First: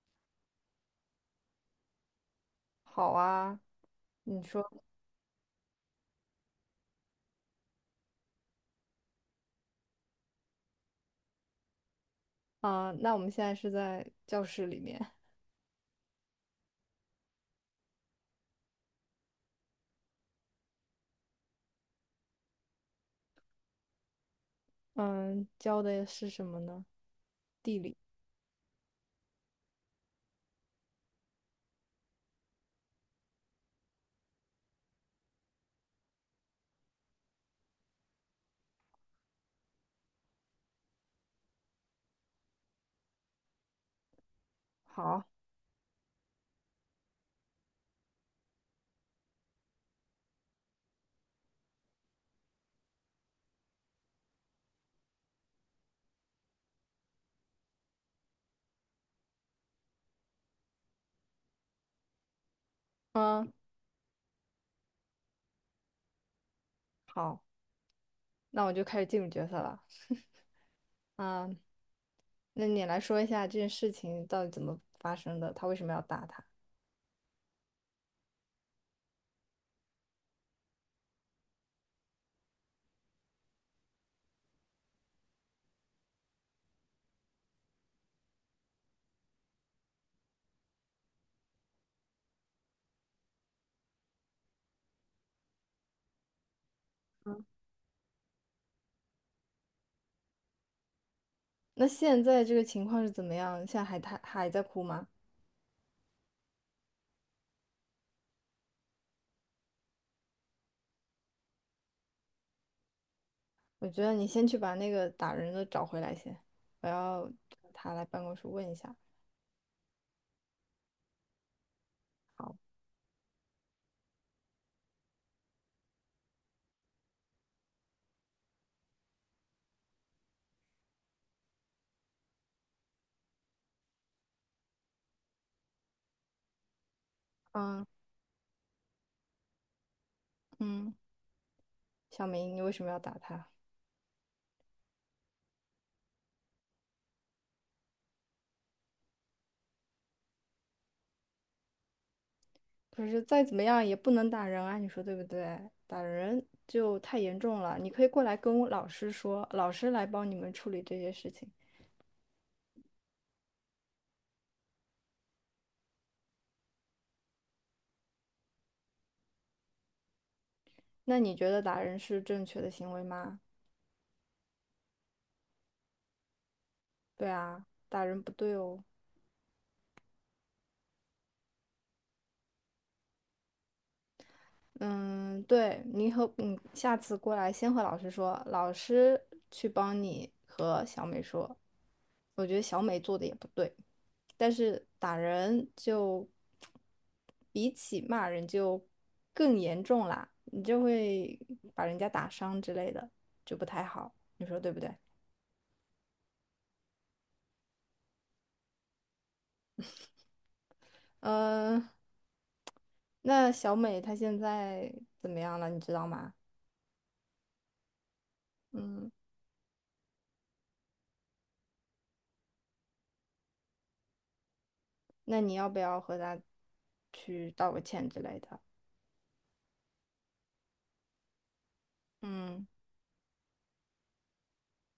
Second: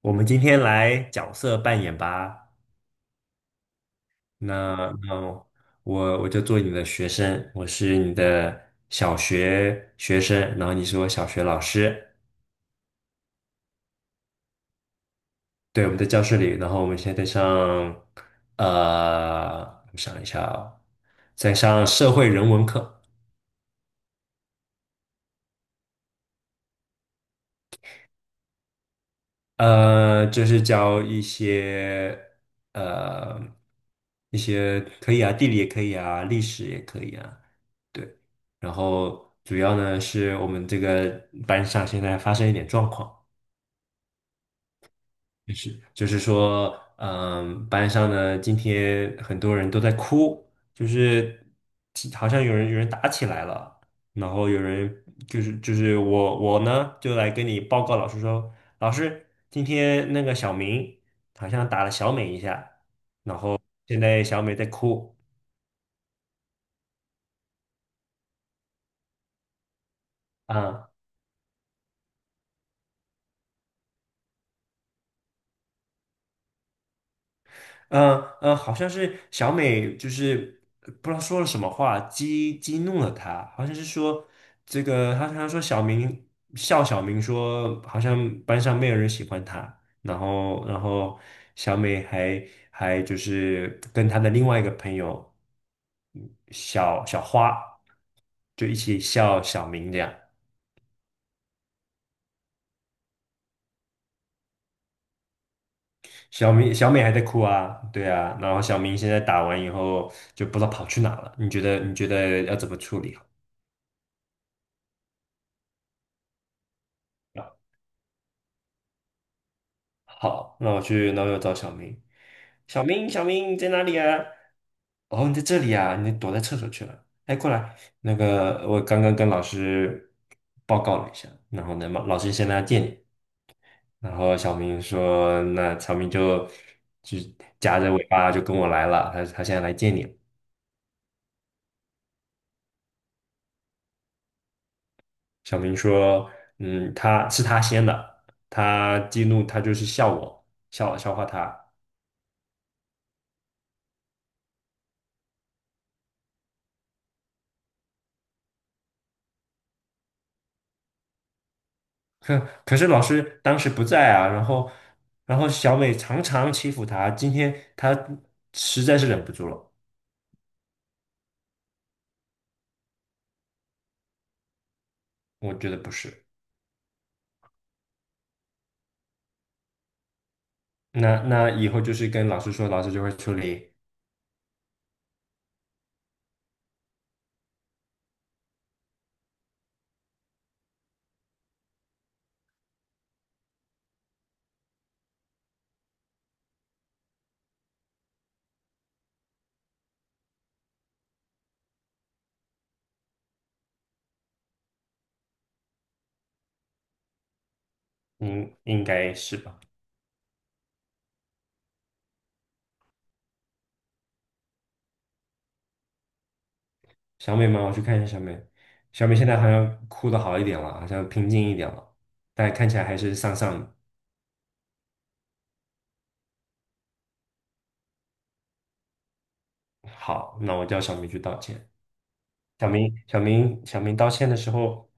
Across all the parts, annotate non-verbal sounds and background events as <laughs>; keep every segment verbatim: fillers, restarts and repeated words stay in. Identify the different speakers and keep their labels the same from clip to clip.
Speaker 1: 我们今天来角色扮演吧。
Speaker 2: 好啊，你说
Speaker 1: 那那我我就做你的学生，我是你的小学学生，然后你是我小学老师。
Speaker 2: 啊，那我们现在是在教室里面，
Speaker 1: 对，我们在教室里，然后我们现在在上，呃，我想一下哦，在上社会人文课。
Speaker 2: 嗯，教的是什么呢？地理。
Speaker 1: 呃，就是教一些呃一些可以啊，地理也可以啊，历史也可以啊，对。然后主要呢是我们这个班上现在发生一点状况，
Speaker 2: 好，
Speaker 1: 是，就是说，嗯，班上呢，今天很多人都在哭，就是其好像有人有人打起来了，然后有人就是就是我我呢就来跟你报告老师说，老师，今天那个小明好像打了小美一下，
Speaker 2: 嗯，
Speaker 1: 现在小美在哭
Speaker 2: 好，那我就开始进入角色了。<laughs>
Speaker 1: 啊。
Speaker 2: 嗯，那你来说一下这件事情到底怎么发生的？他为什么要打他？
Speaker 1: 嗯嗯，好像是小美，就是呃不知道说了什么话，激激怒了他，好像是说这个，他他说小明笑小明说，好像班上没有人喜欢他，然后然后小美还还就是跟她的另外一个朋友小小花，就一起笑小明这样。
Speaker 2: 那现在这个情况是怎么样？现在还他还在哭吗？
Speaker 1: 小明小美还在哭啊，对啊，然后小明现在打完以后就不知道跑去哪了，你觉得你觉得要怎么处理啊？
Speaker 2: 我觉得你先去把那个打人的找回来先，我要他来办公室问一下。
Speaker 1: 好，那我去，那我要找小明。小明，小明，你在哪里啊？哦，你在这里啊，你躲在厕所去了。哎，过来，那个我刚刚跟老师报告了一下，然后呢，老师现在要见你。然后小明说，那小明就就夹
Speaker 2: 嗯
Speaker 1: 着尾巴就跟我来了，他他现在来见你了。
Speaker 2: 嗯，小明，你为什么要打他？
Speaker 1: 小明说，嗯，他是他先的，他激怒他就是笑我，笑笑话他。
Speaker 2: 可是再怎么样也不能打人啊，你说对不对？打人就太严重了。你可以过来跟我老师说，老师来帮你们处理这些事情。
Speaker 1: <laughs> 可可是老师当时不在啊，然后然后小美常常欺负他，今天他实在是忍不住了，
Speaker 2: 那你觉得打人是正确的行为吗？
Speaker 1: 我觉得不是。
Speaker 2: 对啊，打人不对哦。
Speaker 1: 那那以后就是跟老师说，老师就会处理，
Speaker 2: 嗯，对，你和嗯，下次过来先和老师说，老师去帮你和小美说。我觉得小美做的也不对，但是打人就比起骂人就更严重啦，你就会把人家打伤之类的，就不太好，你说对不对？
Speaker 1: 应应该是吧？
Speaker 2: 嗯、那小美她现在怎么样了，你知道吗？
Speaker 1: 小美吗？我去看一下小美，小
Speaker 2: 嗯，
Speaker 1: 美现在好像哭的好一点了，好像平静一点了，但看起来还是丧丧的。
Speaker 2: 那你要不要和她去道个歉之类的？
Speaker 1: 好，那我叫小美去道歉。
Speaker 2: 嗯，
Speaker 1: 小明，小明，小明道歉的时候，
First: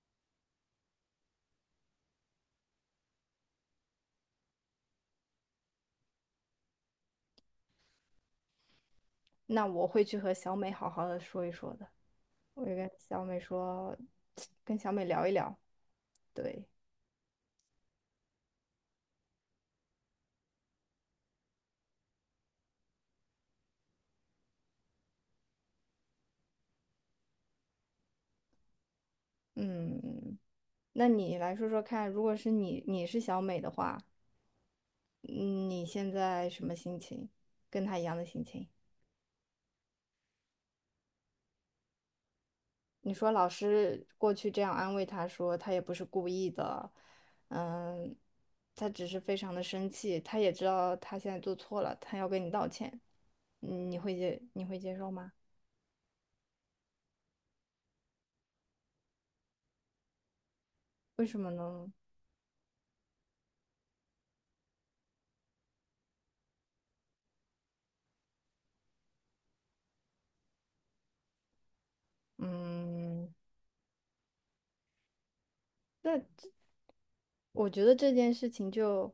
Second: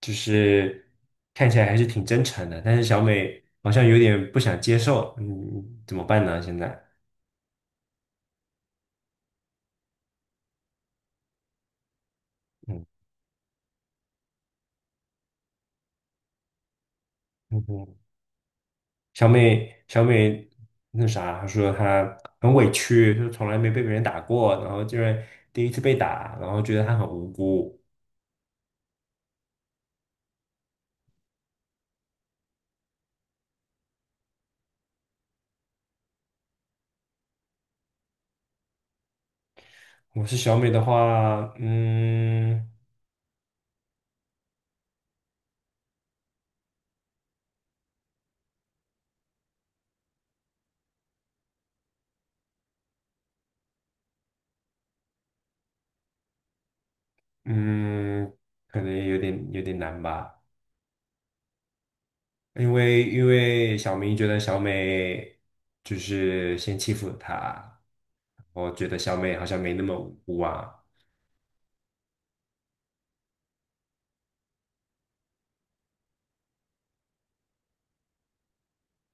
Speaker 1: 就是看起来还是挺真诚的，但是小美好像有点不想接受，嗯，怎么办呢？现在，
Speaker 2: 那我会去和小美好好的说一说的。我会
Speaker 1: 嗯
Speaker 2: 跟小美说，跟小美聊一聊。对，
Speaker 1: 嗯哼，小美，小美那啥，她说她很委屈，就是从来没被别人打过，然后竟然第一次被打，然后觉得她很无辜。
Speaker 2: 嗯，那你来说说看，如果是你，你是小美的话，嗯你现在什么心情？跟她一样的心情？
Speaker 1: 我是小美的话，嗯
Speaker 2: 你说老师过去这样安慰她说，她也不是故意的，嗯，她只是非常的生气，她也知道她现在做错了，她要跟你道歉。嗯，你会接，你会接受吗？
Speaker 1: 嗯，可能有点有点难吧。
Speaker 2: 为什么呢？
Speaker 1: 因为因为小明觉得小美就是先欺负了他，我觉得小美好像没那么无辜啊。
Speaker 2: 嗯，那我觉得这件事情就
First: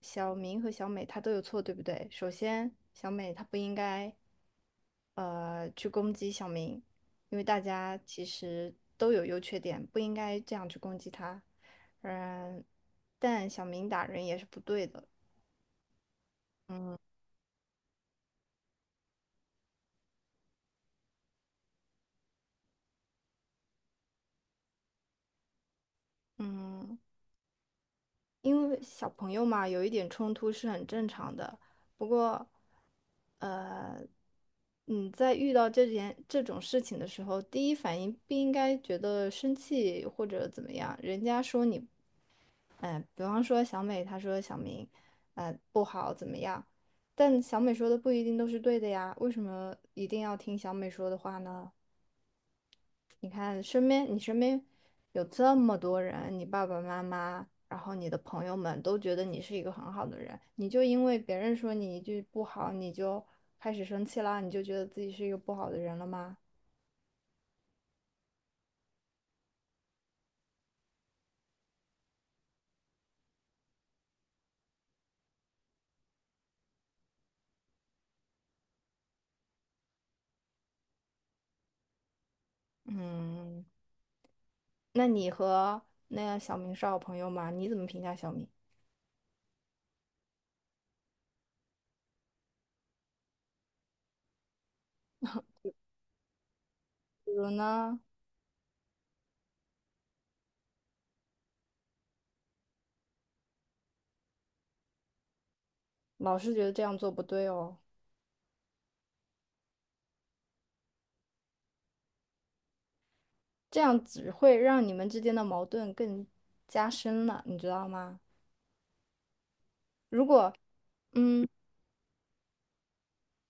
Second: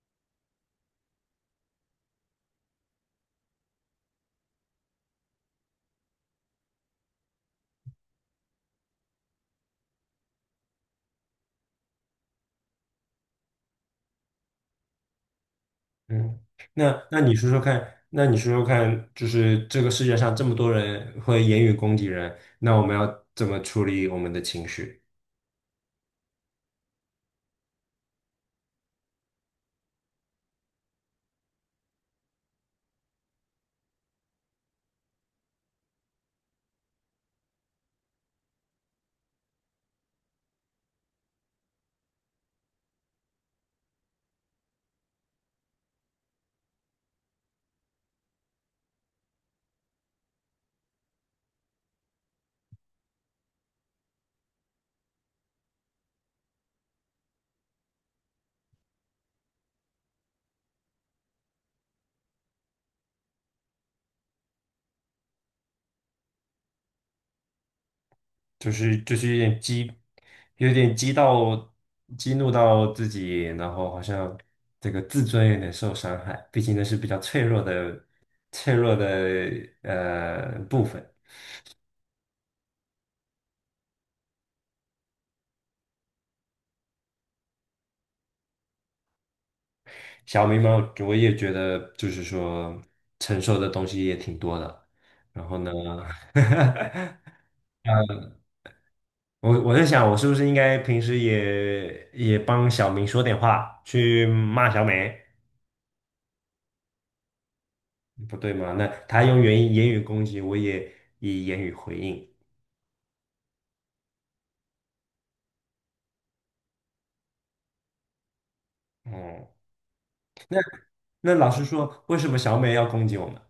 Speaker 2: 小明和小美他都有错，对不对？首先，小美她不应该呃去攻击小明，因为大家其实都有优缺点，不应该这样去攻击他。嗯，但小明打人也是不对的。
Speaker 1: 嗯，那那你说说看，那你说说看，就是这个世界上这么多人会言语攻击人，那我们要怎么处理我们的情绪？
Speaker 2: 嗯，因为小朋友嘛，有一点冲突是很正常的。不过，呃，你在遇到这件这种事情的时候，第一反应不应该觉得生气或者怎么样。人家说你，嗯、比方说小美，她说小明，呃，不好怎么样，但小美说的不一定都是对的呀。为什么一定要听小美说的话呢？你看身边，你身边有这么多人，你爸爸妈妈，然后你的朋友们都觉得你是一个很好的人，你就因为别人说你一句不好，你就开始生气啦，你就觉得自己是一个不好的人了吗？
Speaker 1: 就是就是有点激，有点激到激怒到自己，然后好像这个自尊有点受伤害，毕竟那是比较脆弱的脆弱的呃部分。
Speaker 2: 嗯，那你和那个小明是好朋友吗？你怎么评价小明？
Speaker 1: 小明嘛，我也觉得就是说承受的东西也挺多的，然后呢，<laughs>
Speaker 2: 比如呢，
Speaker 1: 我我在想我是不是应该平时也也帮小明说点话，去骂小美。
Speaker 2: 老师觉得这样做不对哦，
Speaker 1: 不对吗？那他用言语言语攻击，我也以言语回应。
Speaker 2: 这样只会让你们之间的矛盾更加深了，你知道吗？
Speaker 1: 哦，
Speaker 2: 如果
Speaker 1: 那
Speaker 2: 嗯。
Speaker 1: 老师说，为什么小美要攻击我们？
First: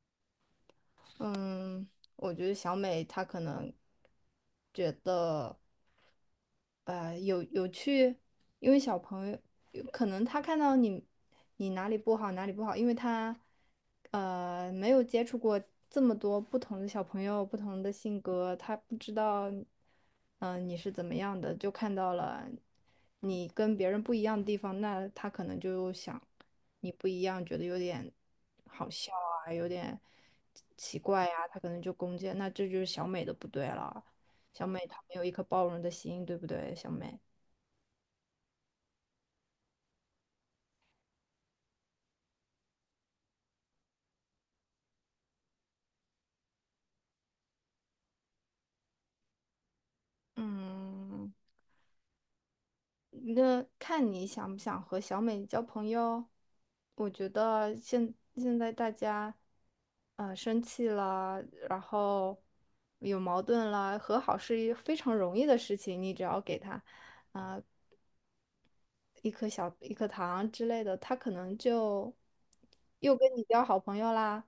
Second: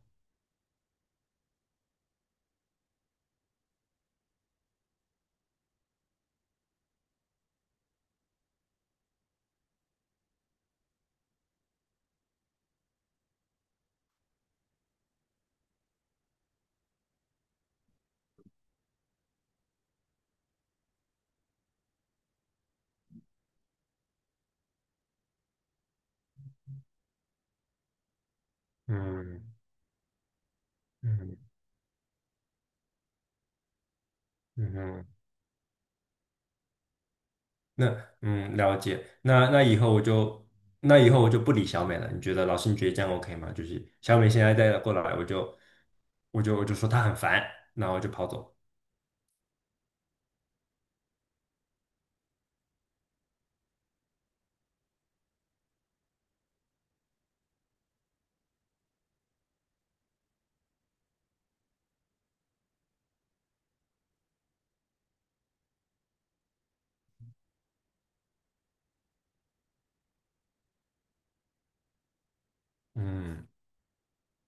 Speaker 2: 嗯，我觉得小美她可能呃，有有去，因为小朋友有可能他看到你你哪里不好哪里不好，因为他呃没有接触过这么多不同的小朋友，不同的性格，他不知道嗯、呃你是怎么样的，就看到了你跟别人不一样的地方，那他可能就想你不一样，觉得有点好笑
Speaker 1: 嗯
Speaker 2: 啊，有点奇怪呀、
Speaker 1: 嗯
Speaker 2: 他可能就攻击，那这就是小美的不对了。小
Speaker 1: 嗯
Speaker 2: 美她
Speaker 1: 哼，
Speaker 2: 没有一颗包容的心，对不对，小美？
Speaker 1: 那嗯了解。那那以后我就那以后我就不理小美了。你觉得老师你觉得这样 OK 吗？就是小美现在再过来，我就我就我就说她很烦，然后我就跑走。
Speaker 2: 嗯，那看你想不想和小美交朋友。我觉得现现在大家，呃，生气了，然后有矛盾了，和好是一非常容易的事情。你只要给他，啊、一颗小一颗糖之类的，他可能就又跟你
Speaker 1: 嗯，
Speaker 2: 交好朋友啦，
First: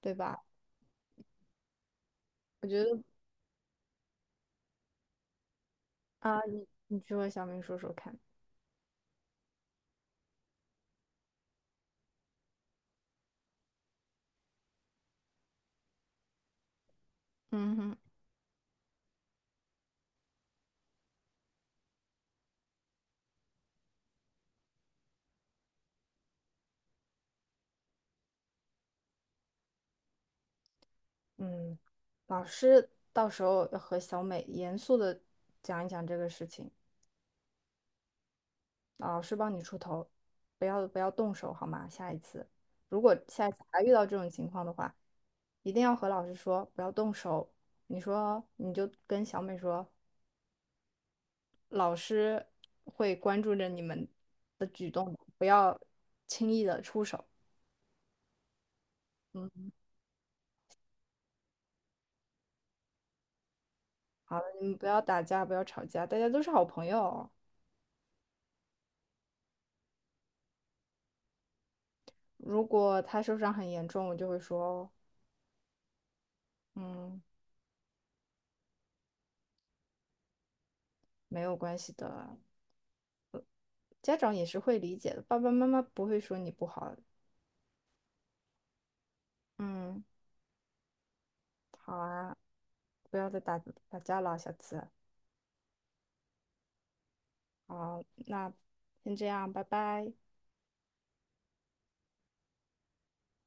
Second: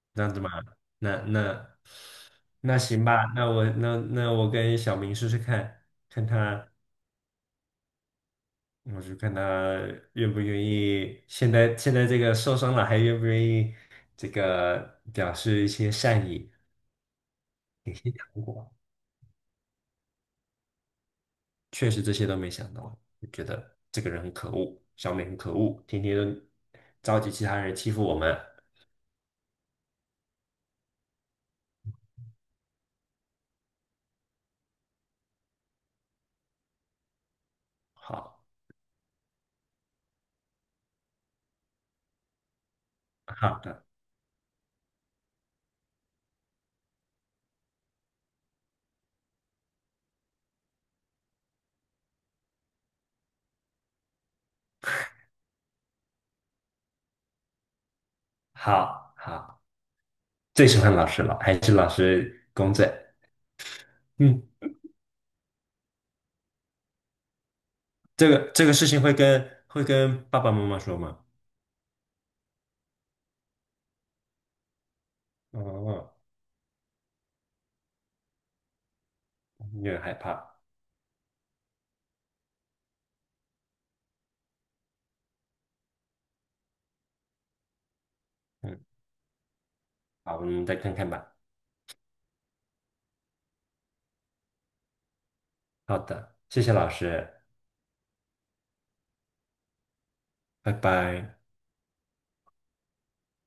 Speaker 2: 对
Speaker 1: 这样子
Speaker 2: 吧？
Speaker 1: 吗？那那
Speaker 2: 我
Speaker 1: 那
Speaker 2: 觉得
Speaker 1: 行吧，那我那那我跟小明试试看，看
Speaker 2: 啊、你
Speaker 1: 他。
Speaker 2: 你去和小美说说看。
Speaker 1: 我就看他愿不愿意，现在现在这个受伤了还愿不愿意这个表示一些善意。
Speaker 2: 嗯哼。
Speaker 1: 如确实这些都没想到，就觉得这个人很可恶，小美很可恶，天天都召集其他人欺负我们。
Speaker 2: 嗯，老师到时候要和小美严肃的讲一讲这个事情，
Speaker 1: 好，
Speaker 2: 老师帮你出头，不要不要动手好吗？下一次，如果
Speaker 1: <laughs>
Speaker 2: 下一
Speaker 1: 好
Speaker 2: 次还
Speaker 1: 的，
Speaker 2: 遇到这种情况的话，一定要和老师说不要动手。你说你就跟小美说，老师会关注着你们的举动的不要轻易的出手。
Speaker 1: 好好，
Speaker 2: 嗯，
Speaker 1: 最喜欢老师了，还是老师公正。
Speaker 2: 好
Speaker 1: 嗯，
Speaker 2: 了，你们不要打架，不要吵架，大家都是好朋友哦。
Speaker 1: 这个这个事情会跟会跟爸爸妈妈说吗？
Speaker 2: 如果他受伤很严重，我就会说，
Speaker 1: 哦，
Speaker 2: 嗯。
Speaker 1: 有点害怕。
Speaker 2: 没有关系的啊，家长也是会理解的，爸爸妈妈不会说你不好。
Speaker 1: 嗯，
Speaker 2: 嗯，
Speaker 1: 好，我们再看看吧。
Speaker 2: 好啊，不要再打打架了，下次。
Speaker 1: 好的，谢谢老师，
Speaker 2: 好，那先这样，拜拜。
Speaker 1: 拜拜。